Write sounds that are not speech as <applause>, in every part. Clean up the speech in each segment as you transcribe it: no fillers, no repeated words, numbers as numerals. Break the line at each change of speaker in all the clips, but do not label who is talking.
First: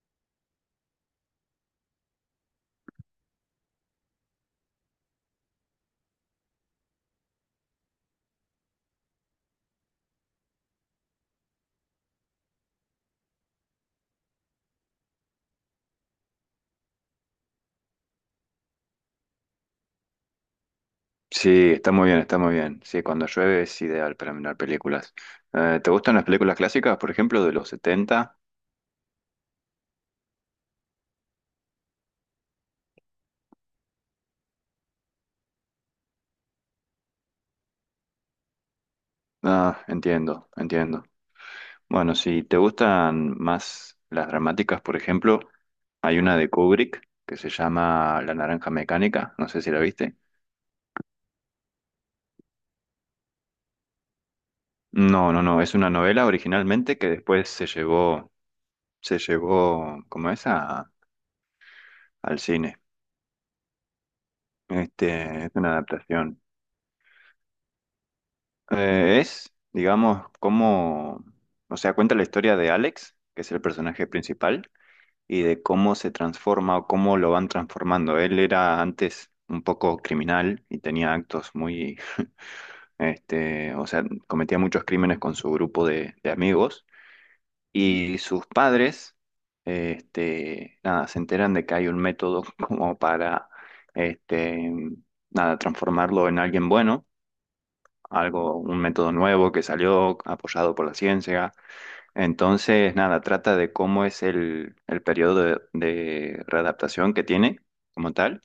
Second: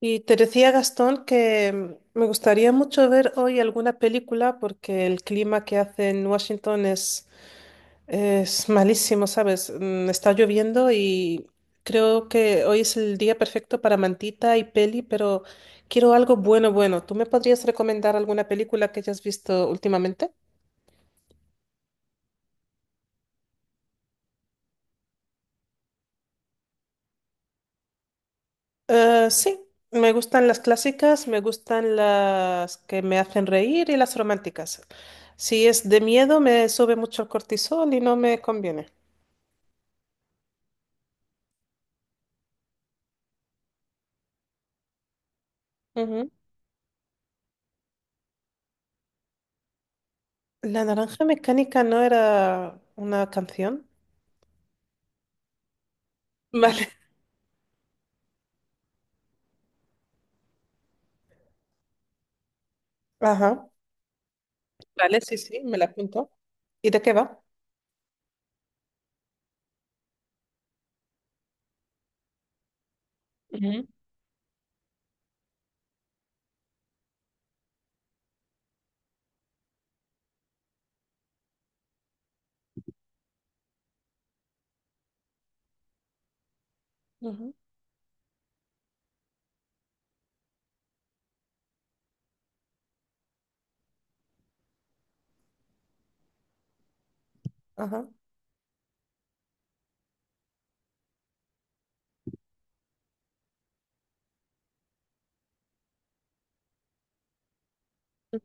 Y te decía, Gastón, que me gustaría mucho ver hoy alguna película porque el clima que hace en Washington es malísimo, ¿sabes? Está lloviendo y creo que hoy es el día perfecto para mantita y peli, pero quiero algo bueno, bueno. ¿Tú me podrías recomendar alguna película que hayas visto últimamente?
Sí, está muy bien, está muy bien. Sí, cuando llueve es ideal para mirar películas. ¿Te gustan las películas clásicas, por ejemplo, de los setenta?
Sí, me gustan las clásicas, me gustan las que me hacen reír y las románticas. Si es de miedo, me sube mucho el cortisol y no me conviene.
Ah, entiendo, entiendo. Bueno, si te gustan más las dramáticas, por ejemplo, hay
Ujú.
una de Kubrick que se llama La Naranja Mecánica, no sé si la viste.
La naranja mecánica no era una canción.
No, no, no, es una novela
<laughs> Vale.
originalmente que después se llevó, ¿cómo es? Al cine.
Ajá. Vale, sí,
Este, es
sí,
una
me la apunto.
adaptación.
¿Y de qué va?
Es, digamos, como, o sea, cuenta la historia de Alex, que es el
Ujú.
personaje principal, y de cómo se transforma o cómo lo van transformando. Él era antes un poco criminal y tenía actos muy, este, o sea, cometía muchos crímenes con su grupo de amigos.
Ujú,
Y sus padres, este, nada, se enteran de que hay un método <laughs> como para, este, nada, transformarlo en alguien bueno
ajá.
algo, un método nuevo que salió apoyado por la ciencia. Entonces, nada, trata de cómo es el periodo de readaptación que tiene como tal.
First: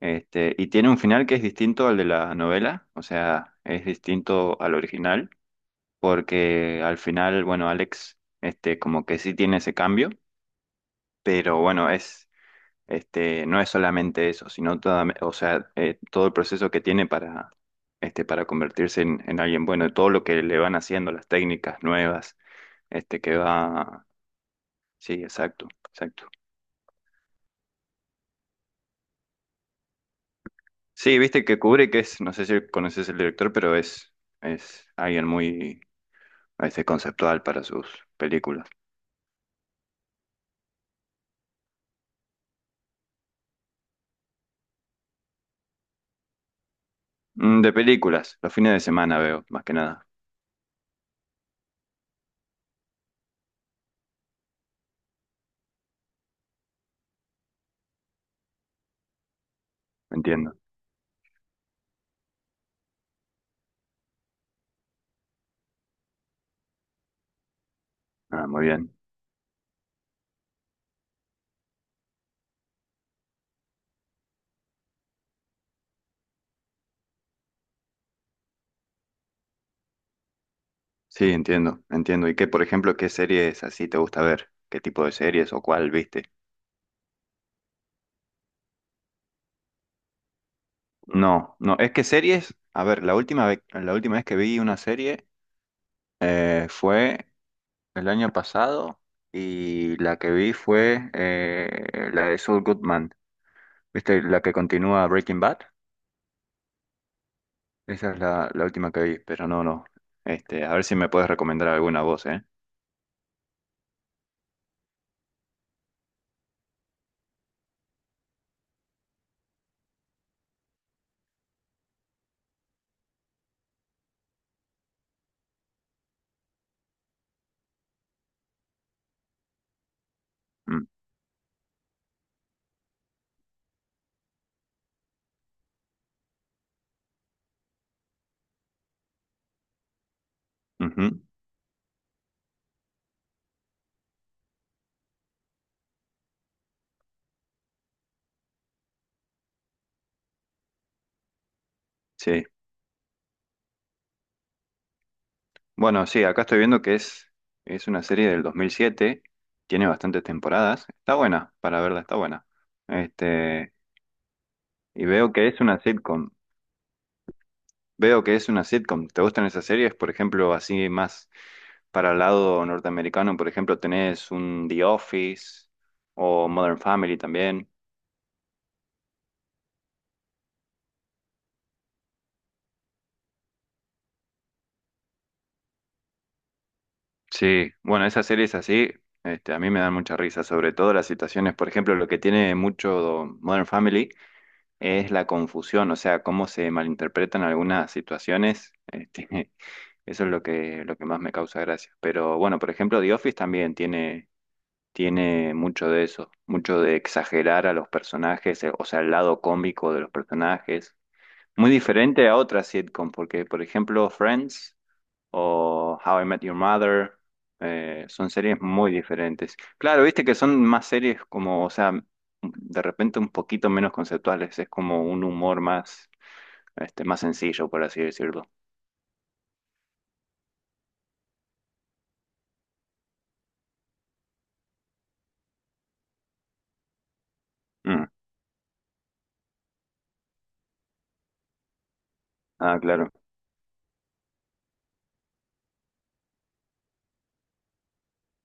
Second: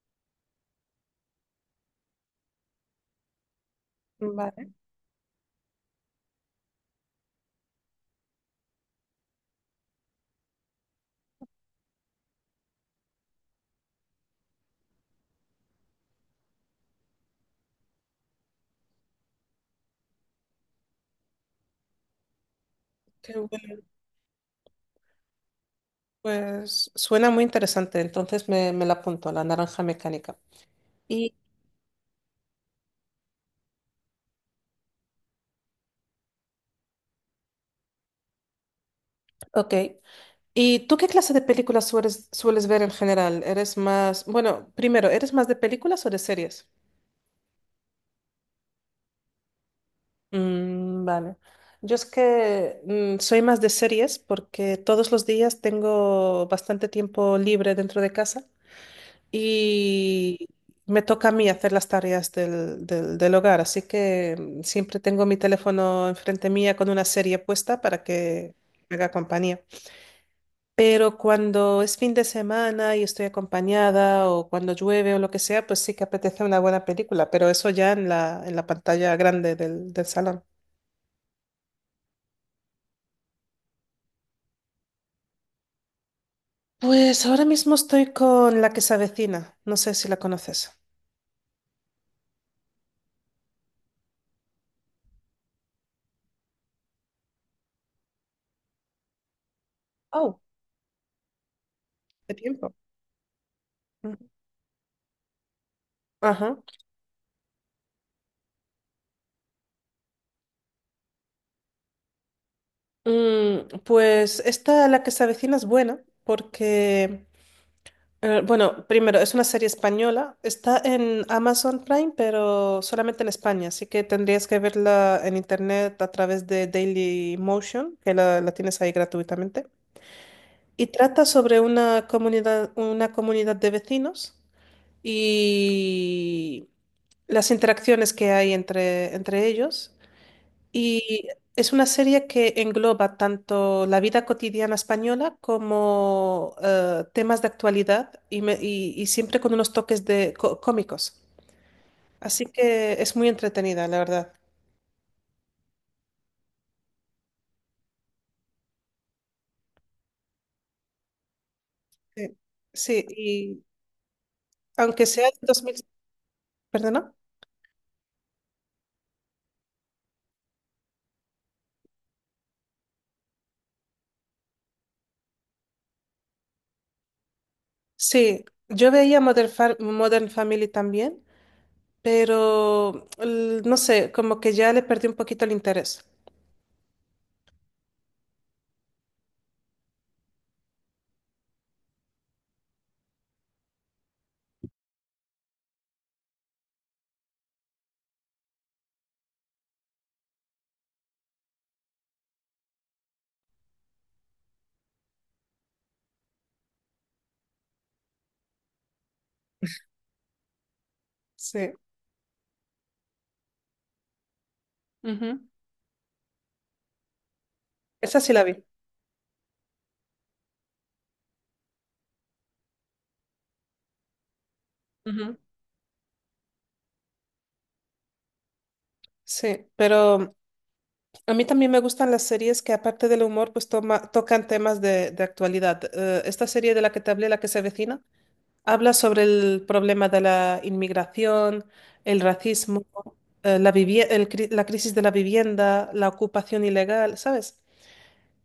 Este, y tiene un final que es distinto al de la novela, o sea, es
Ujú.
distinto
Vale.
al original, porque al final, bueno, Alex, este, como que sí tiene ese cambio, pero bueno, es este, no es solamente eso, sino toda, o sea, todo el proceso que tiene para, este, para convertirse en alguien bueno, y todo lo que le van haciendo, las técnicas nuevas, este,
Qué
que
bueno.
va. Sí, exacto, exacto.
Pues suena muy interesante, entonces me la apunto, la naranja mecánica.
Sí,
Y,
viste que Kubrick es, no sé si conoces el director, pero es alguien muy a veces conceptual para sus películas.
ok. ¿Y tú qué clase de películas sueles ver en general? ¿Eres más, bueno, primero, ¿eres más de películas o de series?
Mm, de películas, los fines de semana veo, más que nada.
Mm, vale. Yo es que soy más de series porque todos los días tengo bastante tiempo libre dentro de casa y
Entiendo.
me toca a mí hacer las tareas del hogar, así que siempre tengo mi teléfono enfrente mía con una serie puesta para
Ah,
que
muy bien.
me haga compañía. Pero cuando es fin de semana y estoy acompañada o cuando llueve o lo que sea, pues sí que apetece una buena película, pero eso ya en la pantalla grande del salón.
Sí, entiendo, entiendo. ¿Y qué, por ejemplo, qué series así te gusta ver? ¿Qué tipo de series o cuál viste?
Pues ahora mismo estoy con La que se avecina, no sé si la conoces.
No, no, es que series, a ver, la última vez que vi una serie fue el año pasado y la que
Oh,
vi fue la
de
de Saul
tiempo.
Goodman,
Ujú.
¿viste? La que continúa Breaking Bad,
Ajá.
esa es la última que vi, pero no, no, este, a ver si me puedes recomendar alguna voz, ¿eh?
Pues esta La que se avecina es buena porque bueno, primero, es una serie española. Está en Amazon Prime, pero solamente en España. Así que tendrías que verla en internet a través de Daily Motion, que la tienes ahí gratuitamente.
Mm,
Y trata sobre una comunidad de vecinos y las interacciones que hay entre ellos.
ujú,
Y es una serie que engloba tanto la vida cotidiana española como temas de actualidad y siempre con unos toques de cómicos.
sí,
Así que es muy entretenida, la verdad.
bueno, sí, acá estoy viendo que es una serie del 2007, tiene bastantes temporadas, está buena, para verla, está
Sí,
buena,
sí, y
este...
aunque
Y
sea
veo
de
que es
2000.
una sitcom.
¿Perdona?
Veo que es una sitcom. ¿Te gustan esas series? Por ejemplo, así más para el lado norteamericano, por ejemplo, tenés un The Office o Modern Family también.
Sí, yo veía Modern Family también, pero no sé, como que ya le perdí un poquito el interés.
Sí, bueno, esas series así, este, a mí me dan mucha risa, sobre todo las situaciones, por ejemplo, lo que tiene mucho Modern Family es la confusión, o sea, cómo se malinterpretan algunas situaciones. Este, <laughs> eso es lo que más me causa gracia. Pero bueno, por ejemplo, The Office también tiene mucho de eso, mucho de exagerar a los personajes, o sea, el lado cómico de los personajes. Muy
Sí.
diferente a otras sitcom, porque por ejemplo Friends
Ujú.
o How I Met Your Mother
Esa
son
sí la
series
vi.
muy diferentes. Claro, viste que son más series como, o sea, de repente un poquito menos conceptuales, es como un
Ujú.
humor más, este, más sencillo, por así decirlo.
Sí, pero a mí también me gustan las series que aparte del humor, pues tocan temas de actualidad. Esta serie de la que te hablé, la que se avecina,
Mm,
habla sobre el problema de la inmigración, el
ah,
racismo,
claro,
la crisis de la vivienda, la ocupación ilegal, ¿sabes?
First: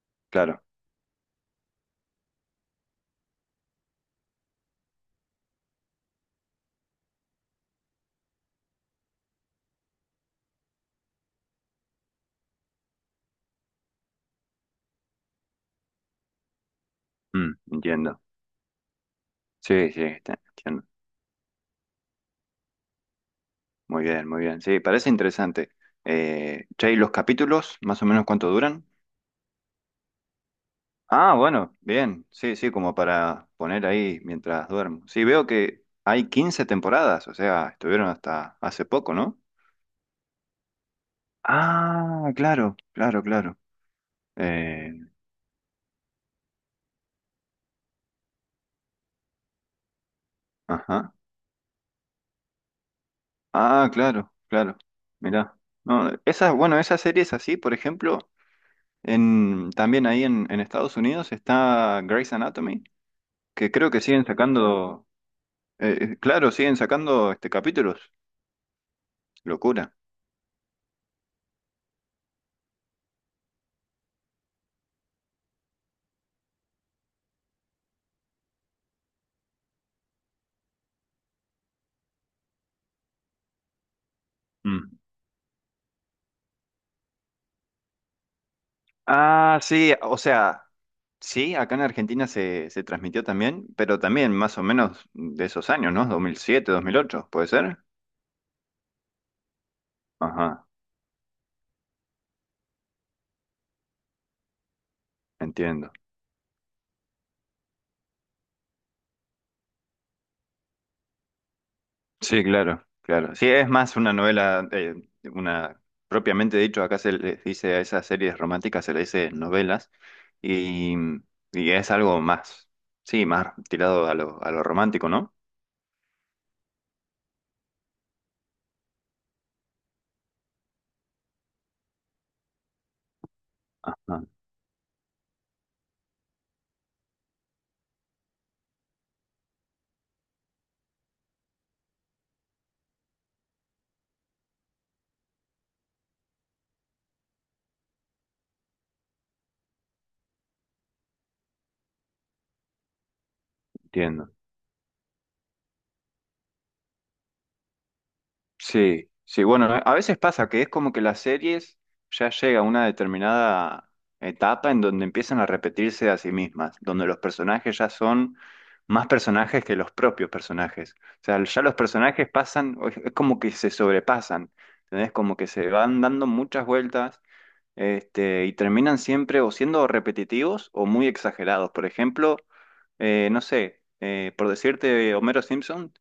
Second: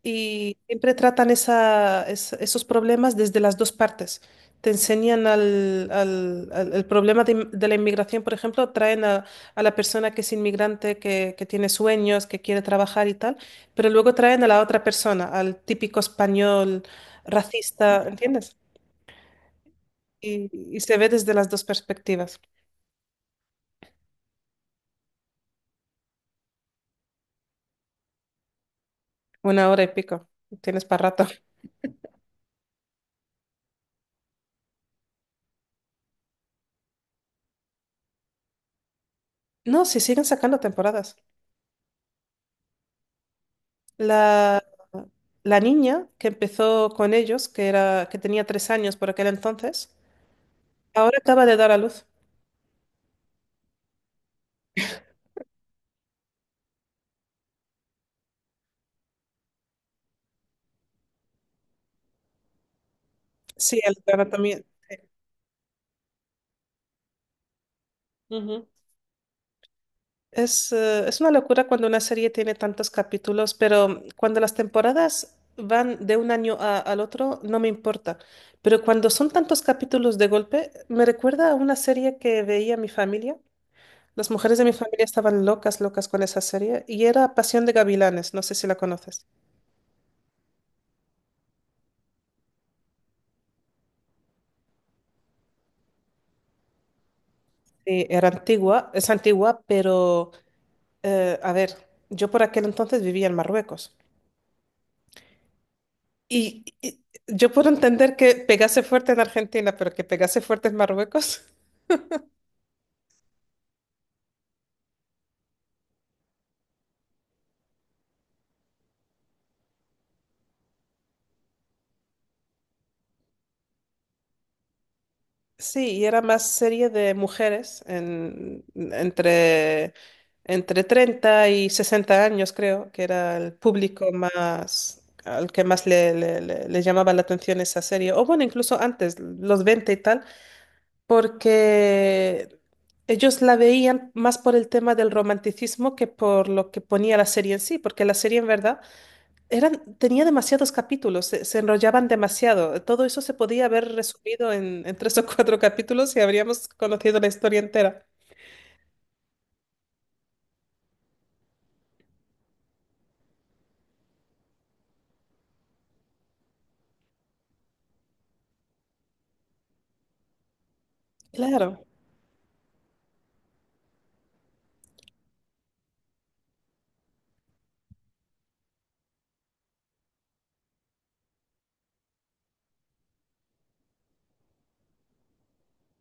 Y
claro.
siempre tratan esos problemas desde las dos partes. Te enseñan el problema de la inmigración, por ejemplo, traen a la persona que es inmigrante, que tiene sueños, que quiere trabajar y tal, pero luego traen a la otra persona, al típico español
Mm,
racista,
entiendo.
¿entiendes?
Sí, sí, está-
Y, y
entiendo.
se ve desde las dos perspectivas.
Muy bien, muy bien. Sí, parece interesante. Che, ¿y los capítulos, más o menos cuánto duran?
Una hora y pico. Tienes para rato.
Ah, bueno, bien. Sí, sí, como para poner ahí mientras duermo. Sí, veo que hay 15 temporadas, o sea, estuvieron hasta hace poco, ¿no?
No, si siguen sacando temporadas.
Ah, claro, claro, claro.
La,
Eh,
la niña que empezó con ellos, que era, que tenía 3 años por aquel entonces,
ajá.
ahora acaba de dar a luz.
Ah, claro, claro. Mirá. No, esa, bueno, esa serie es así, por ejemplo, también ahí en Estados Unidos está Grey's Anatomy, que
Sí,
creo
el
que siguen
drama también.
sacando. Claro, siguen sacando este capítulos.
Ujú.
Locura.
Es una locura cuando una serie tiene tantos capítulos, pero cuando las temporadas van de un año al otro, no me importa. Pero cuando son tantos capítulos de golpe, me recuerda a una serie que veía mi familia. Las mujeres de mi
Mm.
familia estaban locas, locas con esa serie, y era Pasión de Gavilanes, no sé si la conoces.
Ah, sí, o sea, sí, acá en, Argentina se transmitió también, pero también más o menos de esos años, ¿no? 2007, 2008, ¿puede ser?
Sí, era antigua, es antigua, pero
Ajá,
a ver, yo por aquel entonces vivía en Marruecos.
entiendo.
Y yo puedo entender que pegase fuerte en Argentina, pero que pegase fuerte en Marruecos. <laughs>
Sí, claro, claro. Sí, es más una novela, una, propiamente dicho, acá se les dice a esas series románticas, se le dice novelas, y, y es algo más, sí, más tirado a lo romántico, ¿no?
Sí, y era más serie de mujeres entre, entre 30 y 60 años, creo, que era el público
Ajá,
más, al que más le llamaba la atención esa serie. O bueno, incluso antes, los 20 y tal, porque ellos la veían más por el tema del romanticismo que por lo que ponía la serie en sí, porque la serie en verdad eran, tenía demasiados capítulos, se enrollaban demasiado. Todo eso se podía haber
entiendo.
resumido en tres o cuatro capítulos y habríamos conocido la historia entera.
Sí, sí, bueno, a veces pasa que es como que las series ya llega a una determinada etapa en donde empiezan a repetirse a sí mismas, donde los personajes ya son más personajes que los propios personajes. O sea, ya los
Claro,
personajes pasan, o es como que se sobrepasan, ¿entendés? Como que se van dando muchas vueltas, este, y terminan siempre o siendo repetitivos o muy exagerados. Por ejemplo, no sé, por decirte, Homero Simpson.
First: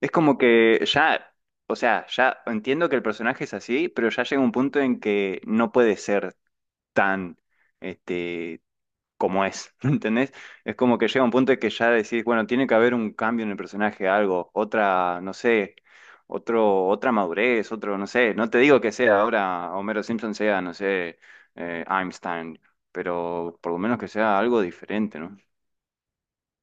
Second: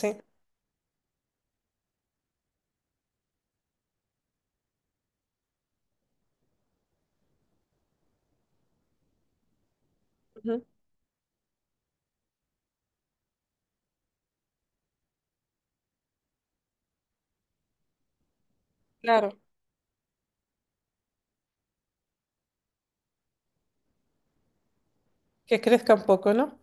Es como que ya, o sea, ya entiendo que el personaje es así, pero ya llega un punto en que no puede ser tan, este, como es, <laughs> ¿entendés?
Ujú,
Es como que llega un punto en que ya decís, bueno, tiene que haber un cambio en el personaje, algo, otra, no sé, otro, otra madurez, otro, no sé, no te digo que sea
claro,
ahora Homero Simpson sea, no sé, Einstein, pero por lo menos que sea algo diferente, ¿no?
que crezca un poco, ¿no?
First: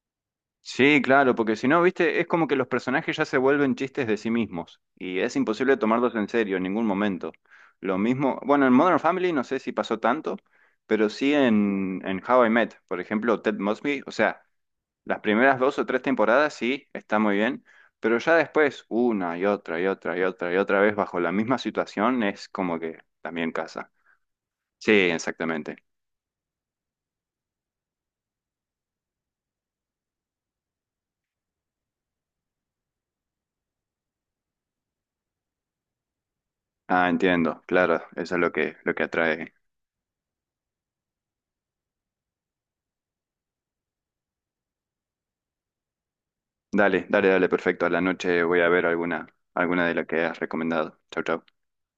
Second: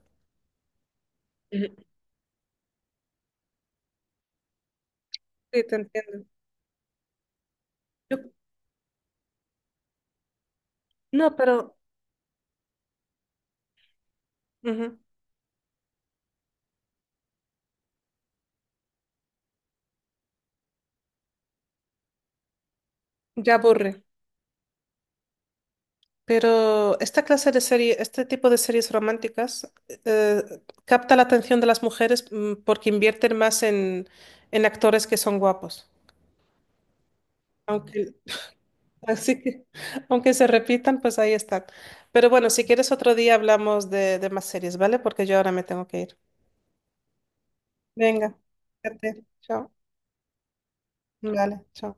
Sí, claro, porque si
Ujú.
no, viste, es como que los personajes ya se vuelven chistes de sí mismos y es
Sí, te
imposible tomarlos
entiendo.
en serio en ningún momento. Lo
Yo-
mismo, bueno, en Modern Family no sé si pasó tanto, pero sí
no, pero
en How I Met, por ejemplo, Ted Mosby, o sea,
ujú,
las primeras dos o tres temporadas sí, está muy bien, pero ya después, una y otra y otra y otra y otra vez bajo la misma situación, es como que también
ya
casa.
aburre.
Sí, exactamente.
Pero esta clase de serie, este tipo de series románticas eh, capta la atención de las mujeres porque invierten más en actores que son guapos.
Ah, entiendo, claro,
Aunque,
eso es lo que
así
atrae.
que, <laughs> aunque se repitan, pues ahí están. Pero bueno, si quieres otro día hablamos de más series, ¿vale? Porque yo ahora me tengo que ir.
Dale, dale, dale, perfecto. A la
Venga,
noche voy a ver
cuídate.
alguna,
Chao.
alguna de las que has recomendado. Chau, chau.
Vale, chao.